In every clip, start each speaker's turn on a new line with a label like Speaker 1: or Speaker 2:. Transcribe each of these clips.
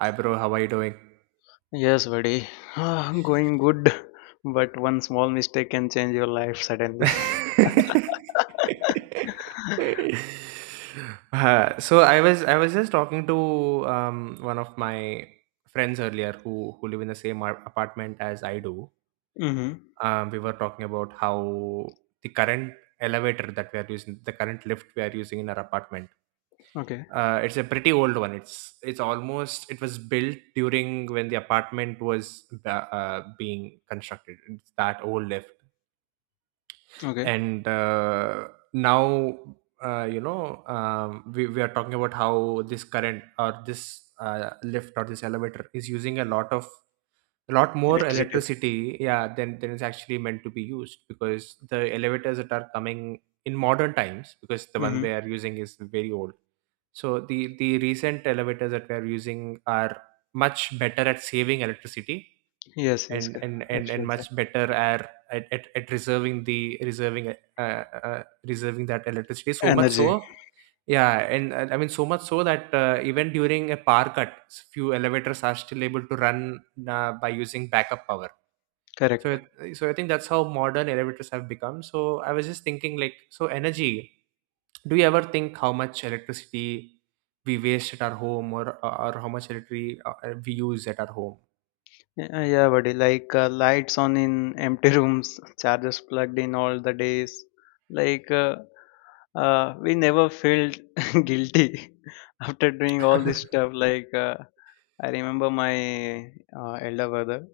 Speaker 1: Hi, bro. How are you doing?
Speaker 2: Yes, buddy. Going good, but one small mistake can change your life suddenly.
Speaker 1: So I was just talking to one of my friends earlier who live in the same apartment as I do.
Speaker 2: Mm-hmm.
Speaker 1: We were talking about how the current elevator that we are using, the current lift we are using in our apartment.
Speaker 2: Okay.
Speaker 1: It's a pretty old one. It's almost it was built during when the apartment was being constructed. It's that old lift.
Speaker 2: Okay.
Speaker 1: And now we are talking about how this current or this lift or this elevator is using a lot more
Speaker 2: Electricity.
Speaker 1: electricity, yeah, than is actually meant to be used, because the elevators that are coming in modern times, because the one we
Speaker 2: Mm-hmm.
Speaker 1: are using is very old. So the recent elevators that we are using are much better at saving electricity,
Speaker 2: Yes, yes,
Speaker 1: and and and, and
Speaker 2: absolutely.
Speaker 1: much better are at reserving the reserving reserving that electricity so much
Speaker 2: Energy.
Speaker 1: so, yeah. And so much so that even during a power cut, few elevators are still able to run by using backup power.
Speaker 2: Correct.
Speaker 1: So I think that's how modern elevators have become. So I was just thinking, like, so energy, do you ever think how much electricity we waste at our home, or how much electricity we use at our home?
Speaker 2: Yeah, yeah, buddy. Like lights on in empty rooms, chargers plugged in all the days. Like we never felt guilty after doing all this stuff. Like I remember my elder brother.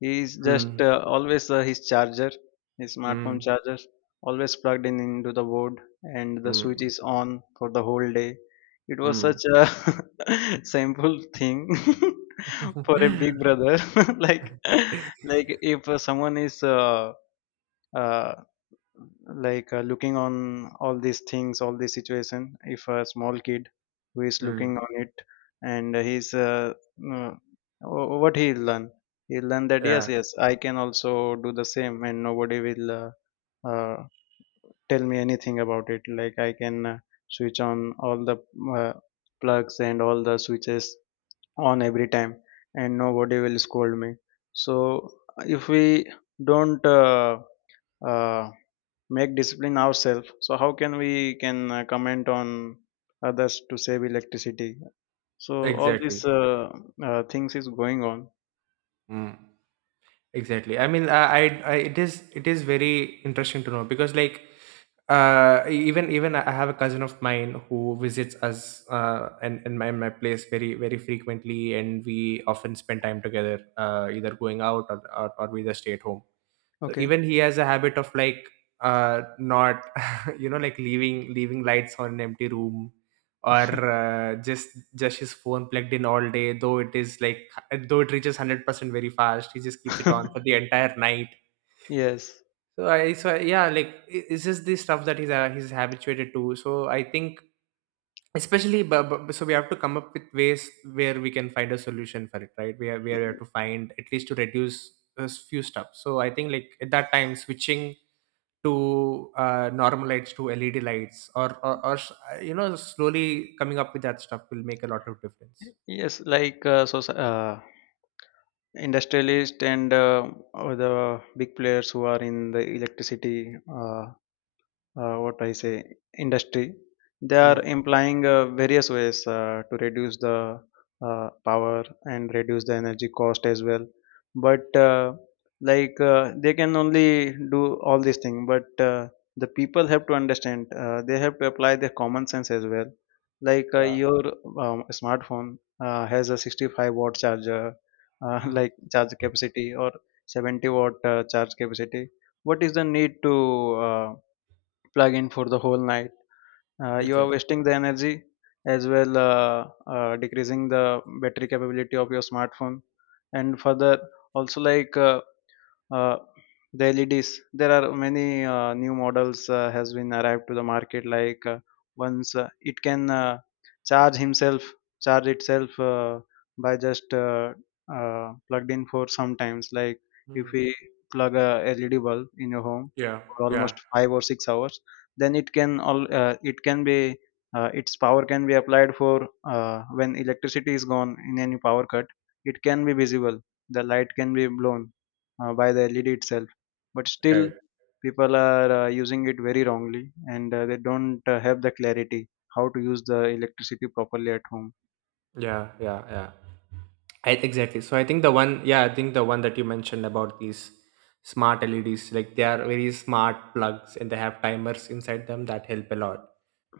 Speaker 2: He is just
Speaker 1: mm.
Speaker 2: always his charger, his smartphone
Speaker 1: Mm.
Speaker 2: charger, always plugged in into the board, and the switch
Speaker 1: Mm,
Speaker 2: is on for the whole day. It was
Speaker 1: mm.
Speaker 2: such a simple thing for a big brother. like, like, if someone is uh, like looking on all these things, all this situation, if a small kid who is looking
Speaker 1: Mm,
Speaker 2: on it, and he's uh, what he'll learn, he'll learn that yes,
Speaker 1: yeah,
Speaker 2: yes, I can also do the same, and nobody will uh, tell me anything about it, like I can switch on all the uh, plugs and all the switches on every time, and nobody will scold me. So if we don't uh, make discipline ourselves, so how can we can comment on others to save electricity? So all these
Speaker 1: exactly.
Speaker 2: things is going on.
Speaker 1: Mm, exactly. I mean, it is very interesting to know because, like, even I have a cousin of mine who visits us, and in my place very frequently, and we often spend time together, either going out, or we just stay at home. So
Speaker 2: Okay.
Speaker 1: even he has a habit of, like, not, you know, like, leaving lights on an empty room, or just his phone plugged in all day, though it is like, though it reaches 100% very fast, he just keeps it on for the entire night.
Speaker 2: Yes,
Speaker 1: So I so yeah, like, it's just the stuff that he's habituated to. So I think especially, so we have to come up with ways where we can find a solution for it, right? Where we have to find at least to reduce a few stuff. So I think, like, at that time switching to normal lights to LED lights, you know, slowly coming up with that stuff will make a lot of difference.
Speaker 2: yes, like so, industrialists and or the big players who are in the electricity, what I say, industry. They are
Speaker 1: Mm.
Speaker 2: implying various ways to reduce the power and reduce the energy cost as well. But like they can only do all these things, but the people have to understand. They have to apply their common sense as well. Like
Speaker 1: Yeah.
Speaker 2: your smartphone has a 65-watt charger,
Speaker 1: Mm.
Speaker 2: like charge capacity, or 70 watt charge capacity. What is the need to plug in for the whole night? You are
Speaker 1: Exactly.
Speaker 2: wasting the energy as well, decreasing the battery capability of your smartphone. And further, also like uh, the LEDs. There are many new models has been arrived to the market. Like once it can charge himself, charge itself by just plugged in for sometimes. Like if
Speaker 1: Mm.
Speaker 2: we plug a LED bulb in your home
Speaker 1: Yeah.
Speaker 2: for
Speaker 1: Yeah.
Speaker 2: almost 5 or 6 hours, then it can all it can be its power can be applied for when electricity is gone in any power cut. It can be visible. The light can be blown by the LED itself. But
Speaker 1: Right.
Speaker 2: still, people are using it very wrongly, and they don't have the clarity how to use the electricity properly at home.
Speaker 1: Yeah, yeah, yeah. I Exactly. So I think the one, yeah, I think the one that you mentioned about these smart LEDs, like, they are very smart plugs and they have timers inside them that help a lot.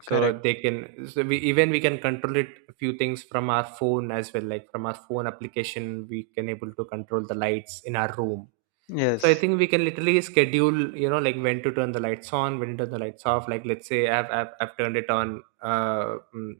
Speaker 1: So
Speaker 2: Correct.
Speaker 1: they can, so we can control it a few things from our phone as well, like from our phone application, we can able to control the lights in our room. So I
Speaker 2: Yes.
Speaker 1: think we can literally schedule, you know, like, when to turn the lights on, when to turn the lights off. Like, let's say I've turned it on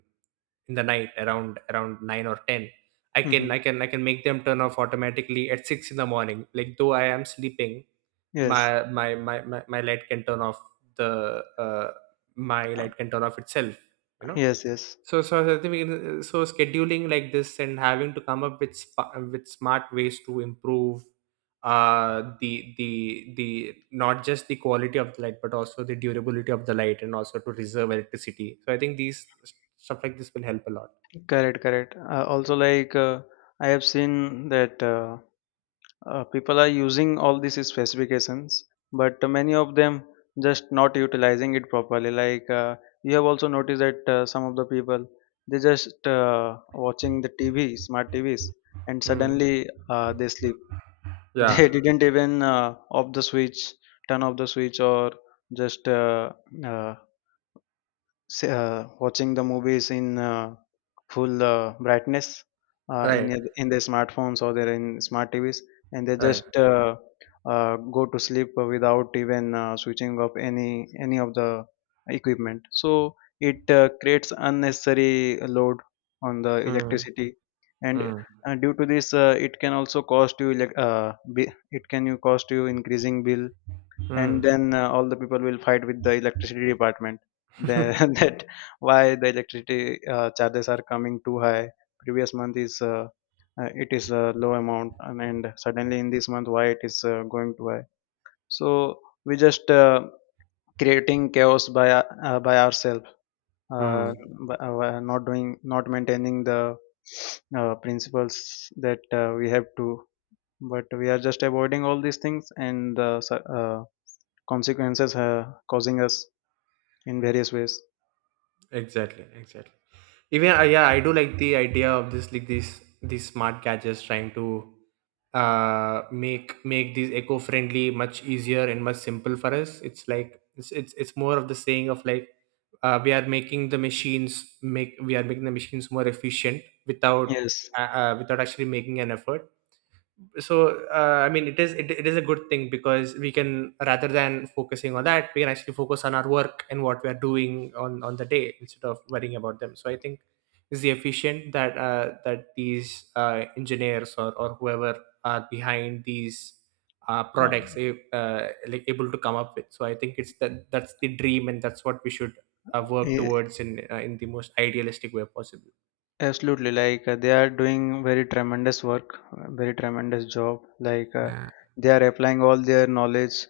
Speaker 1: in the night around nine or ten.
Speaker 2: Mm-hmm.
Speaker 1: I can make them turn off automatically at six in the morning. Like, though I am sleeping,
Speaker 2: Yes.
Speaker 1: my light can turn off the my
Speaker 2: Uh,
Speaker 1: light can turn off itself. You know?
Speaker 2: Yes. Yes.
Speaker 1: So, so I think so scheduling like this and having to come up with with smart ways to improve the, the not just the quality of the light but also the durability of the light and also to reserve electricity, so I think these stuff like this will help a lot.
Speaker 2: Correct. Correct. Also, like I have seen that. People are using all these specifications, but many of them just not utilizing it properly. Like you have also noticed that some of the people, they just watching the TV, smart TVs, and
Speaker 1: Mm.
Speaker 2: suddenly they sleep.
Speaker 1: Yeah.
Speaker 2: They didn't even off the switch, turn off the switch, or just uh, watching the movies in full brightness in
Speaker 1: Right.
Speaker 2: their smartphones, or their in smart TVs, and they
Speaker 1: Right.
Speaker 2: just go to sleep without even switching off any of the equipment. So it creates unnecessary load on the
Speaker 1: Mm.
Speaker 2: electricity, and
Speaker 1: Mm.
Speaker 2: due to this, it can also cost you it can you cost you increasing bill, and
Speaker 1: Mm.
Speaker 2: then all the people will fight with the electricity department. Then that why the electricity charges are coming too high, previous month is it is a low amount, and suddenly in this month why it is going too high. So we just creating chaos by ourselves, uh,
Speaker 1: mm.
Speaker 2: by not doing, not maintaining the principles that we have to, but we are just avoiding all these things, and the consequences are causing us in various ways.
Speaker 1: Exactly, exactly. Even, yeah, I do like the idea of this, like, these smart gadgets trying to make these eco-friendly much easier and much simple for us. It's like, it's more of the saying of, like, we are making the machines more efficient without
Speaker 2: Yes.
Speaker 1: without actually making an effort. So it is, it is a good thing, because we can, rather than focusing on that, we can actually focus on our work and what we are doing on the day, instead of worrying about them. So I think it's the efficient that that these engineers, or whoever are behind these products
Speaker 2: Um,
Speaker 1: like able to come up with. So I think it's that, that's the dream and that's what we should work
Speaker 2: eh,
Speaker 1: towards in the most idealistic way possible.
Speaker 2: Absolutely. Like they are doing very tremendous work, very tremendous job. Like
Speaker 1: Uh,
Speaker 2: they are applying all their knowledge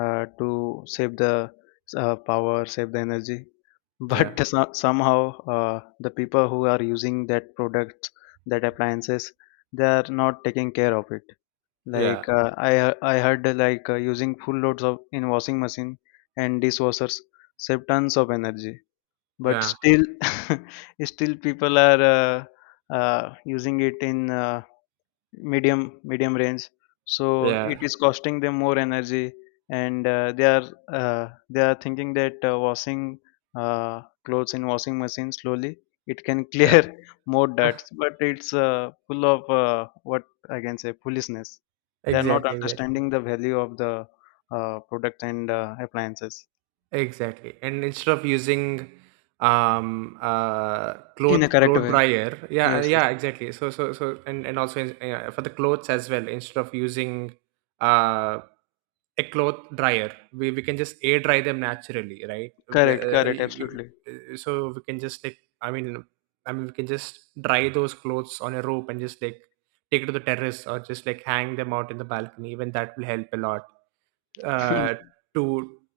Speaker 2: to save the power, save the energy. But
Speaker 1: yeah,
Speaker 2: somehow the people who are using that product, that appliances, they are not taking care of it.
Speaker 1: yeah,
Speaker 2: Like I heard like using full loads of in washing machine and dishwashers save tons of energy, but
Speaker 1: yeah,
Speaker 2: still still people are using it in medium range, so
Speaker 1: yeah,
Speaker 2: it is costing them more energy, and they are thinking that washing clothes in washing machine slowly it can clear
Speaker 1: yeah.
Speaker 2: more dirt, but it's full of, what I can say, foolishness. They are not
Speaker 1: Exactly, exactly,
Speaker 2: understanding the value of the product and appliances
Speaker 1: exactly. And instead of using
Speaker 2: in a correct
Speaker 1: cloth
Speaker 2: way.
Speaker 1: dryer, yeah,
Speaker 2: Yes, yes.
Speaker 1: yeah, exactly. And also, yeah, for the clothes as well. Instead of using uh a cloth dryer, we can just air dry them naturally, right?
Speaker 2: Correct, correct, absolutely.
Speaker 1: So we can just, like, I mean, I mean, we can just dry those clothes on a rope and just, like, take it to the terrace or just, like, hang them out in the balcony. Even that will help a lot uh, to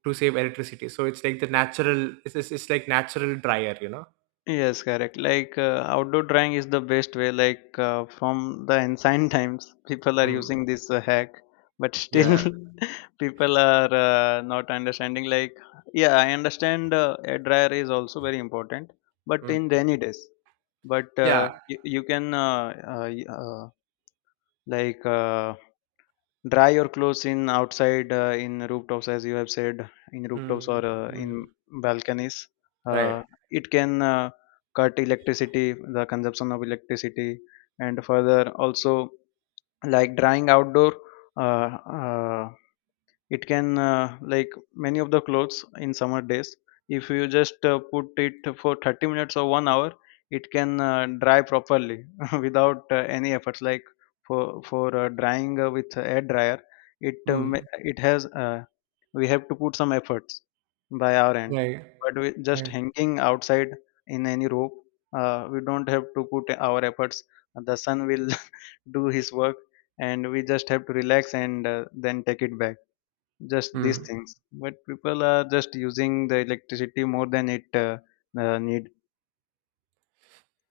Speaker 1: save electricity. So it's like the natural. It's like natural dryer, you know.
Speaker 2: Yes, correct. Like outdoor drying is the best way. Like from the ancient times, people are
Speaker 1: Mm.
Speaker 2: using this hack, but still,
Speaker 1: Yeah.
Speaker 2: people are not understanding. Like, yeah, I understand air dryer is also very important, but in
Speaker 1: Mm.
Speaker 2: rainy days. But
Speaker 1: Yeah.
Speaker 2: you can like dry your clothes in outside, in rooftops, as you have said, in rooftops or
Speaker 1: Mm.
Speaker 2: in
Speaker 1: Mm.
Speaker 2: balconies.
Speaker 1: Right.
Speaker 2: uh, it can cut electricity, the consumption of electricity, and further also like drying outdoor, uh, uh, it can, like many of the clothes in summer days, if you just put it for 30 minutes or 1 hour, it can dry properly without any efforts. Like for drying with air dryer, it
Speaker 1: Mm.
Speaker 2: it has, we have to put some efforts by our end,
Speaker 1: Right.
Speaker 2: but we just
Speaker 1: Right.
Speaker 2: hanging outside in any rope, we don't have to put our efforts, the sun will do his work, and we just have to relax and then take it back. Just these
Speaker 1: Mm.
Speaker 2: things, but people are just using the electricity more than it need.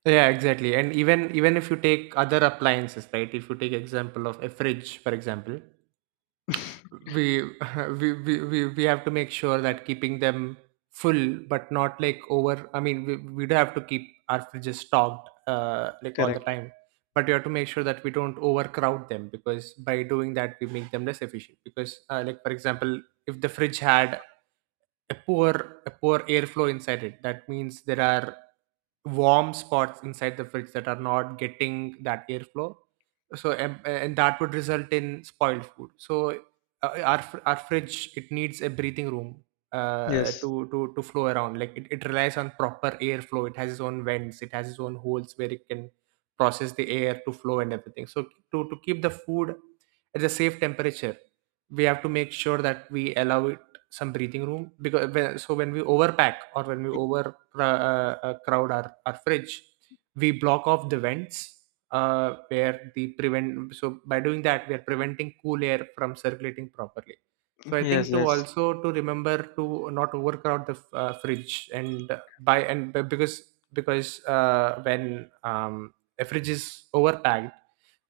Speaker 1: Yeah, exactly. And even, even if you take other appliances, right? If you take example of a fridge, for example, we we have to make sure that keeping them full but not, like, over. I mean, we do have to keep our fridges stocked like all the
Speaker 2: Correct,
Speaker 1: time, but we have to make sure that we don't overcrowd them, because by doing that, we make them less efficient, because, like, for example, if the fridge had a poor, airflow inside it, that means there are warm spots inside the fridge that are not getting that airflow. So, and that would result in spoiled food. So our fridge, it needs a breathing room,
Speaker 2: yes,
Speaker 1: to flow around, like, it relies on proper airflow. It has its own vents, it has its own holes where it can process the air to flow and everything. So to keep the food at a safe temperature, we have to make sure that we allow it some breathing room. Because when, so when we overpack or when we over crowd our fridge, we block off the vents, where the prevent so by doing that we are preventing cool air from circulating properly. So I
Speaker 2: yes,
Speaker 1: think to
Speaker 2: yes,
Speaker 1: also to remember to not overcrowd the fridge, and by because, when, a fridge is overpacked,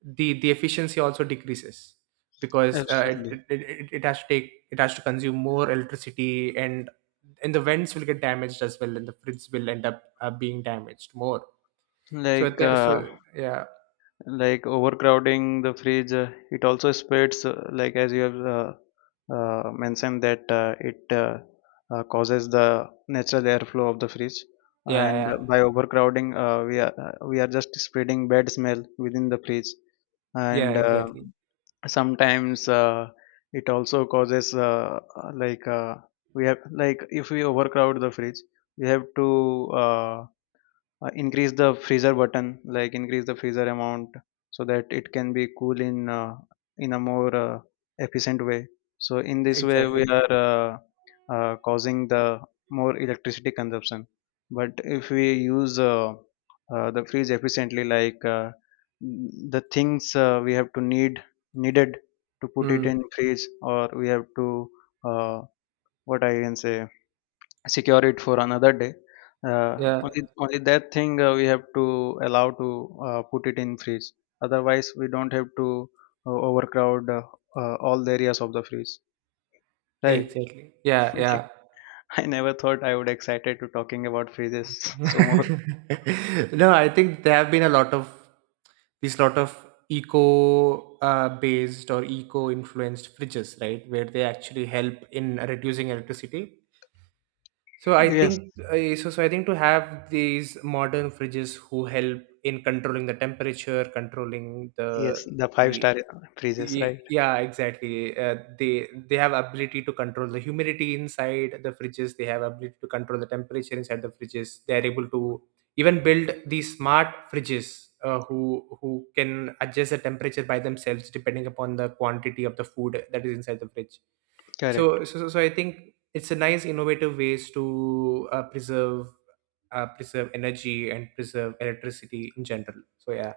Speaker 1: the efficiency also decreases, because
Speaker 2: absolutely.
Speaker 1: it has to take, it has to consume more electricity, and the vents will get damaged as well, and the fridge will end up being damaged more. So at
Speaker 2: like
Speaker 1: the, so
Speaker 2: uh,
Speaker 1: yeah,
Speaker 2: like overcrowding the fridge, it also spreads, like as you have mentioned, that it causes the natural airflow of the fridge,
Speaker 1: yeah,
Speaker 2: and
Speaker 1: yeah,
Speaker 2: by overcrowding we are just spreading bad smell within the fridge.
Speaker 1: yeah,
Speaker 2: And
Speaker 1: exactly,
Speaker 2: sometimes it also causes, like, we have, like if we overcrowd the fridge, we have to increase the freezer button, like increase the freezer amount, so that it can be cool in a more efficient way. So in this way we
Speaker 1: exactly.
Speaker 2: are causing the more electricity consumption. But if we use the freeze efficiently, like the things we have to need, needed, to put it
Speaker 1: Mm,
Speaker 2: in freeze, or we have to, uh, what I can say, secure it for another day. Uh, only
Speaker 1: yeah,
Speaker 2: only that thing we have to allow to put it in freeze. Otherwise, we don't have to overcrowd all the areas of the freeze. Right?
Speaker 1: exactly, yeah,
Speaker 2: Like
Speaker 1: yeah.
Speaker 2: I never thought I would excited to talking about freezes so much.
Speaker 1: no, I think there have been a lot of these lot of eco based or eco influenced fridges, right, where they actually help in reducing electricity. So I
Speaker 2: Yes,
Speaker 1: think so. So I think to have these modern fridges who help in controlling the temperature, controlling the
Speaker 2: yes, the
Speaker 1: the
Speaker 2: five-star freezes. Right?
Speaker 1: yeah, exactly. They have ability to control the humidity inside the fridges. They have ability to control the temperature inside the fridges. They are able to even build these smart fridges uh, who who can adjust the temperature by themselves depending upon the quantity of the food that is inside the fridge.
Speaker 2: Correct.
Speaker 1: So I think it's a nice innovative ways to preserve energy and preserve electricity in general. So yeah.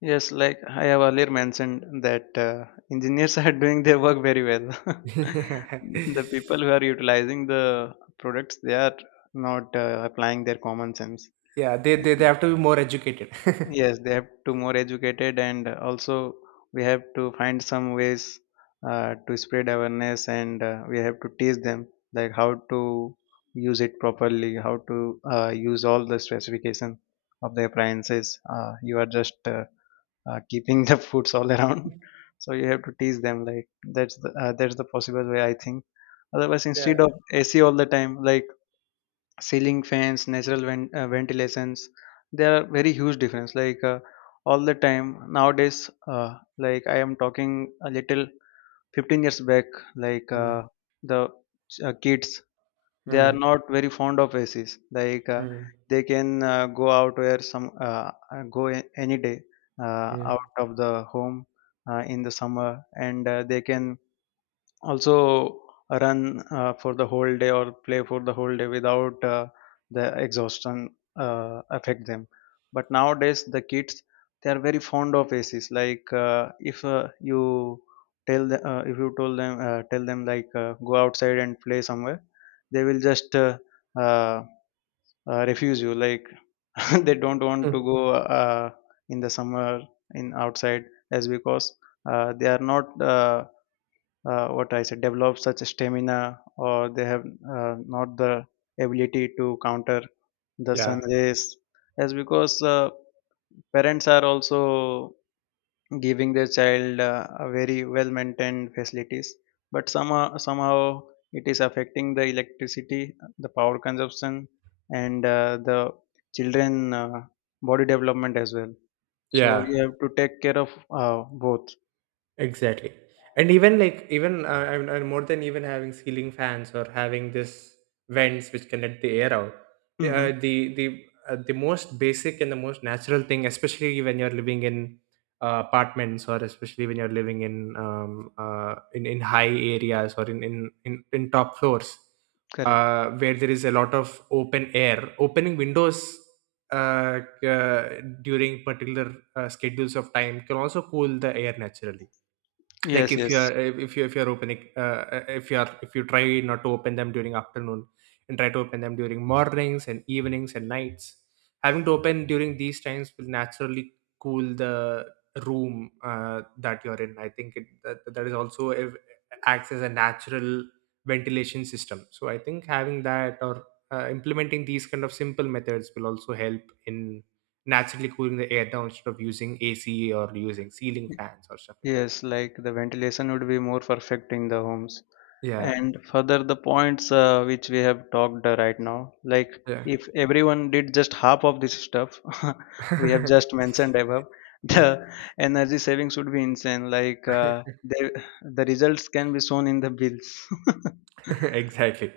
Speaker 2: Yes, like I have earlier mentioned that engineers are doing their work very well. The people who are utilizing the products, they are not applying their common sense.
Speaker 1: yeah, they, have to be more educated.
Speaker 2: Yes, they have to more educated, and also we have to find some ways to spread awareness, and we have to teach them like how to use it properly, how to use all the specification of the appliances. You are just keeping the foods all around. So you have to tease them. Like that's the, possible way I think. Otherwise,
Speaker 1: yeah.
Speaker 2: instead of AC all the time, like ceiling fans, natural ventilations, there are very huge difference. All the time nowadays, like I am talking a little 15 years back, like
Speaker 1: Mm,
Speaker 2: the kids, they are
Speaker 1: mm,
Speaker 2: not very fond of acs. like uh,
Speaker 1: mm,
Speaker 2: they can go out where some any day
Speaker 1: mm.
Speaker 2: out of the home, in the summer, and they can also run for the whole day or play for the whole day without the exhaustion affect them. But nowadays the kids, they are very fond of acs. If you if you told them, tell them like, go outside and play somewhere, they will just uh, refuse you, like they don't want to
Speaker 1: Mm.
Speaker 2: go in the summer, in outside, as because they are not what I said, develop such stamina, or they have not the ability to counter the
Speaker 1: Yeah.
Speaker 2: sun rays, as because parents are also giving their child a very well maintained facilities. But somehow it is affecting the electricity, the power consumption, and the children body development as well. So
Speaker 1: Yeah.
Speaker 2: you have to take care of both.
Speaker 1: Exactly. And even, like, even, and more than even having ceiling fans or having this vents which can let the air out.
Speaker 2: Hmm.
Speaker 1: The most basic and the most natural thing, especially when you're living in apartments, or especially when you're living in in high areas, or in top floors,
Speaker 2: Correct.
Speaker 1: where there is a lot of open air, opening windows, Uh, during particular schedules of time, can also cool the air naturally. Like,
Speaker 2: Yes,
Speaker 1: if you're,
Speaker 2: yes.
Speaker 1: if you're opening, if you're, if you try not to open them during afternoon, and try to open them during mornings and evenings and nights, having to open during these times will naturally cool the room that you're in. That, that is also a, acts as a natural ventilation system. So I think having that, or implementing these kind of simple methods will also help in naturally cooling the air down, instead of using AC or using ceiling fans or stuff like that.
Speaker 2: Yes, like the ventilation would be more perfect in the homes.
Speaker 1: Yeah.
Speaker 2: And further, the points which we have talked right now, like if everyone did just half of this stuff we have
Speaker 1: Yeah.
Speaker 2: just mentioned above, the energy savings would be insane. The results can be shown in the bills.
Speaker 1: exactly.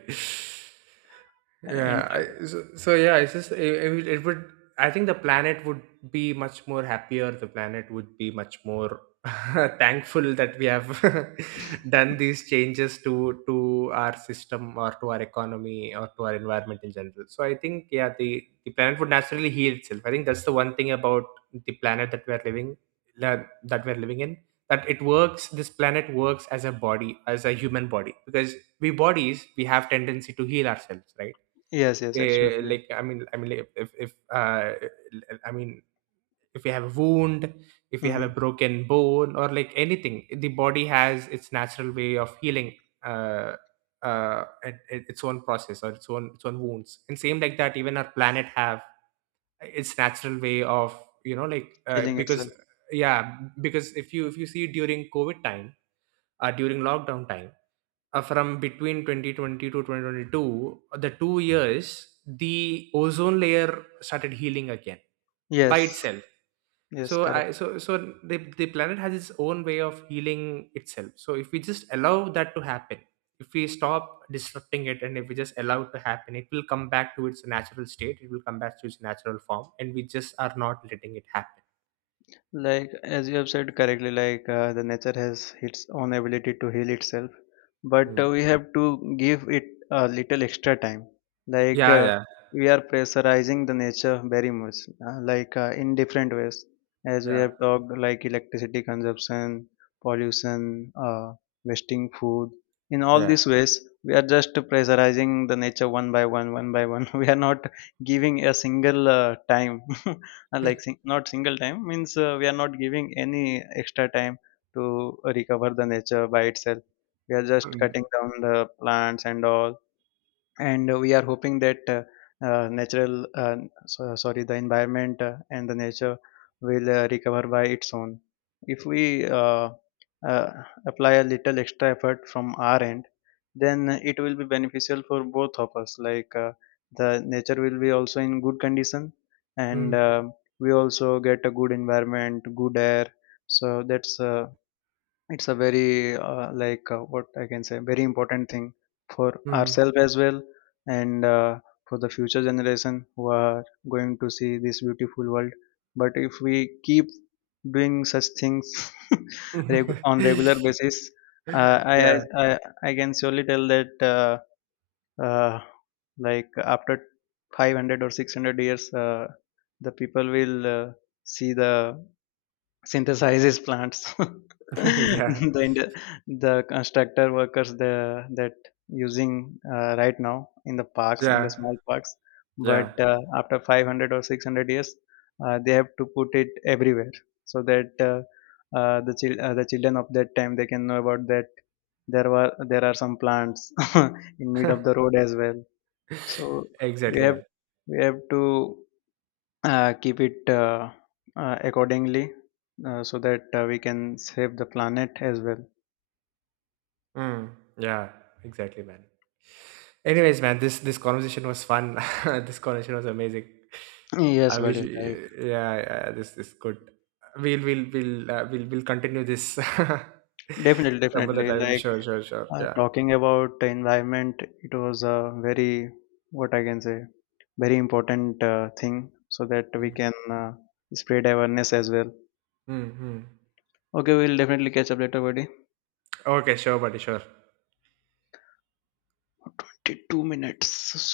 Speaker 2: And
Speaker 1: Yeah. I, so, so yeah, it's just it would. I think the planet would be much more happier. The planet would be much more thankful that we have done these changes to our system or to our economy or to our environment in general. So I think, yeah, the planet would naturally heal itself. I think that's the one thing about the planet that we are living, that that we're living in, that it works. This planet works as a body, as a human body, because we have tendency to heal ourselves, right?
Speaker 2: yes, yes,
Speaker 1: Eh,
Speaker 2: absolutely.
Speaker 1: like, like, if I mean if we have a wound, if we have a
Speaker 2: Hmm.
Speaker 1: broken bone or, like, anything, the body has its natural way of healing uh, it, it's own process, or its own, wounds. And same like that, even our planet have its natural way of, you know, like,
Speaker 2: Healing
Speaker 1: because
Speaker 2: itself.
Speaker 1: yeah, because if you see during COVID time, during lockdown time, from between 2020 to 2022, the two years, the ozone layer started healing again by
Speaker 2: Yes,
Speaker 1: itself.
Speaker 2: yes,
Speaker 1: So
Speaker 2: correct.
Speaker 1: I so So the planet has its own way of healing itself. So if we just allow that to happen, if we stop disrupting it, and if we just allow it to happen, it will come back to its natural state, it will come back to its natural form, and we just are not letting it happen.
Speaker 2: Like as you have said correctly, the nature has its own ability to heal itself, but
Speaker 1: Mm.
Speaker 2: we have to give it a little extra time. Like
Speaker 1: Yeah,
Speaker 2: uh,
Speaker 1: yeah,
Speaker 2: we are pressurizing the nature very much, in different ways, as we
Speaker 1: yeah,
Speaker 2: have talked, like electricity consumption, pollution, wasting food. In all
Speaker 1: yeah.
Speaker 2: these ways, we are just pressurizing the nature one by one, one by one. We are not giving a single time. Not single time means we are not giving any extra time to recover the nature by itself. We are just cutting
Speaker 1: Mm,
Speaker 2: down the plants and all, and we are hoping that natural sorry, the environment and the nature will recover by its own. If we uh, apply a little extra effort from our end, then it will be beneficial for both of us. The nature will be also in good condition, and
Speaker 1: mm,
Speaker 2: we also get a good environment, good air. So that's it's a very what I can say, very important thing for
Speaker 1: mm.
Speaker 2: ourselves as well, and for the future generation who are going to see this beautiful world. But if we keep doing such things, on regular basis, uh, I, I
Speaker 1: yeah
Speaker 2: i I can surely tell that uh, like after 500 or 600 years, the people will see the synthesizes plants.
Speaker 1: Yeah.
Speaker 2: The constructor workers, the that using right now in the parks, in the
Speaker 1: Yeah,
Speaker 2: small parks, but
Speaker 1: yeah,
Speaker 2: after 500 or 600 years, they have to put it everywhere, so that the children of that time, they can know about that, there are some plants in mid of the road as well. So we
Speaker 1: Exactly,
Speaker 2: have
Speaker 1: man.
Speaker 2: we have to keep it accordingly, so that we can save the planet as well.
Speaker 1: Mm, yeah, exactly, man. Anyways, man, this conversation was fun. This conversation was amazing.
Speaker 2: Yes,
Speaker 1: I wish,
Speaker 2: buddy. Like,
Speaker 1: we- yeah, yeah, this is good. We'll we'll continue this
Speaker 2: definitely
Speaker 1: some other
Speaker 2: definitely
Speaker 1: time.
Speaker 2: like
Speaker 1: Sure, sure, sure. Yeah.
Speaker 2: talking about the environment, it was a very, what I can say, very important thing, so that we
Speaker 1: Mm.
Speaker 2: can uh, spread awareness as well.
Speaker 1: Hmm, hmm.
Speaker 2: Okay, we'll definitely catch up later, buddy.
Speaker 1: Okay, sure, buddy, sure.
Speaker 2: 2 minutes.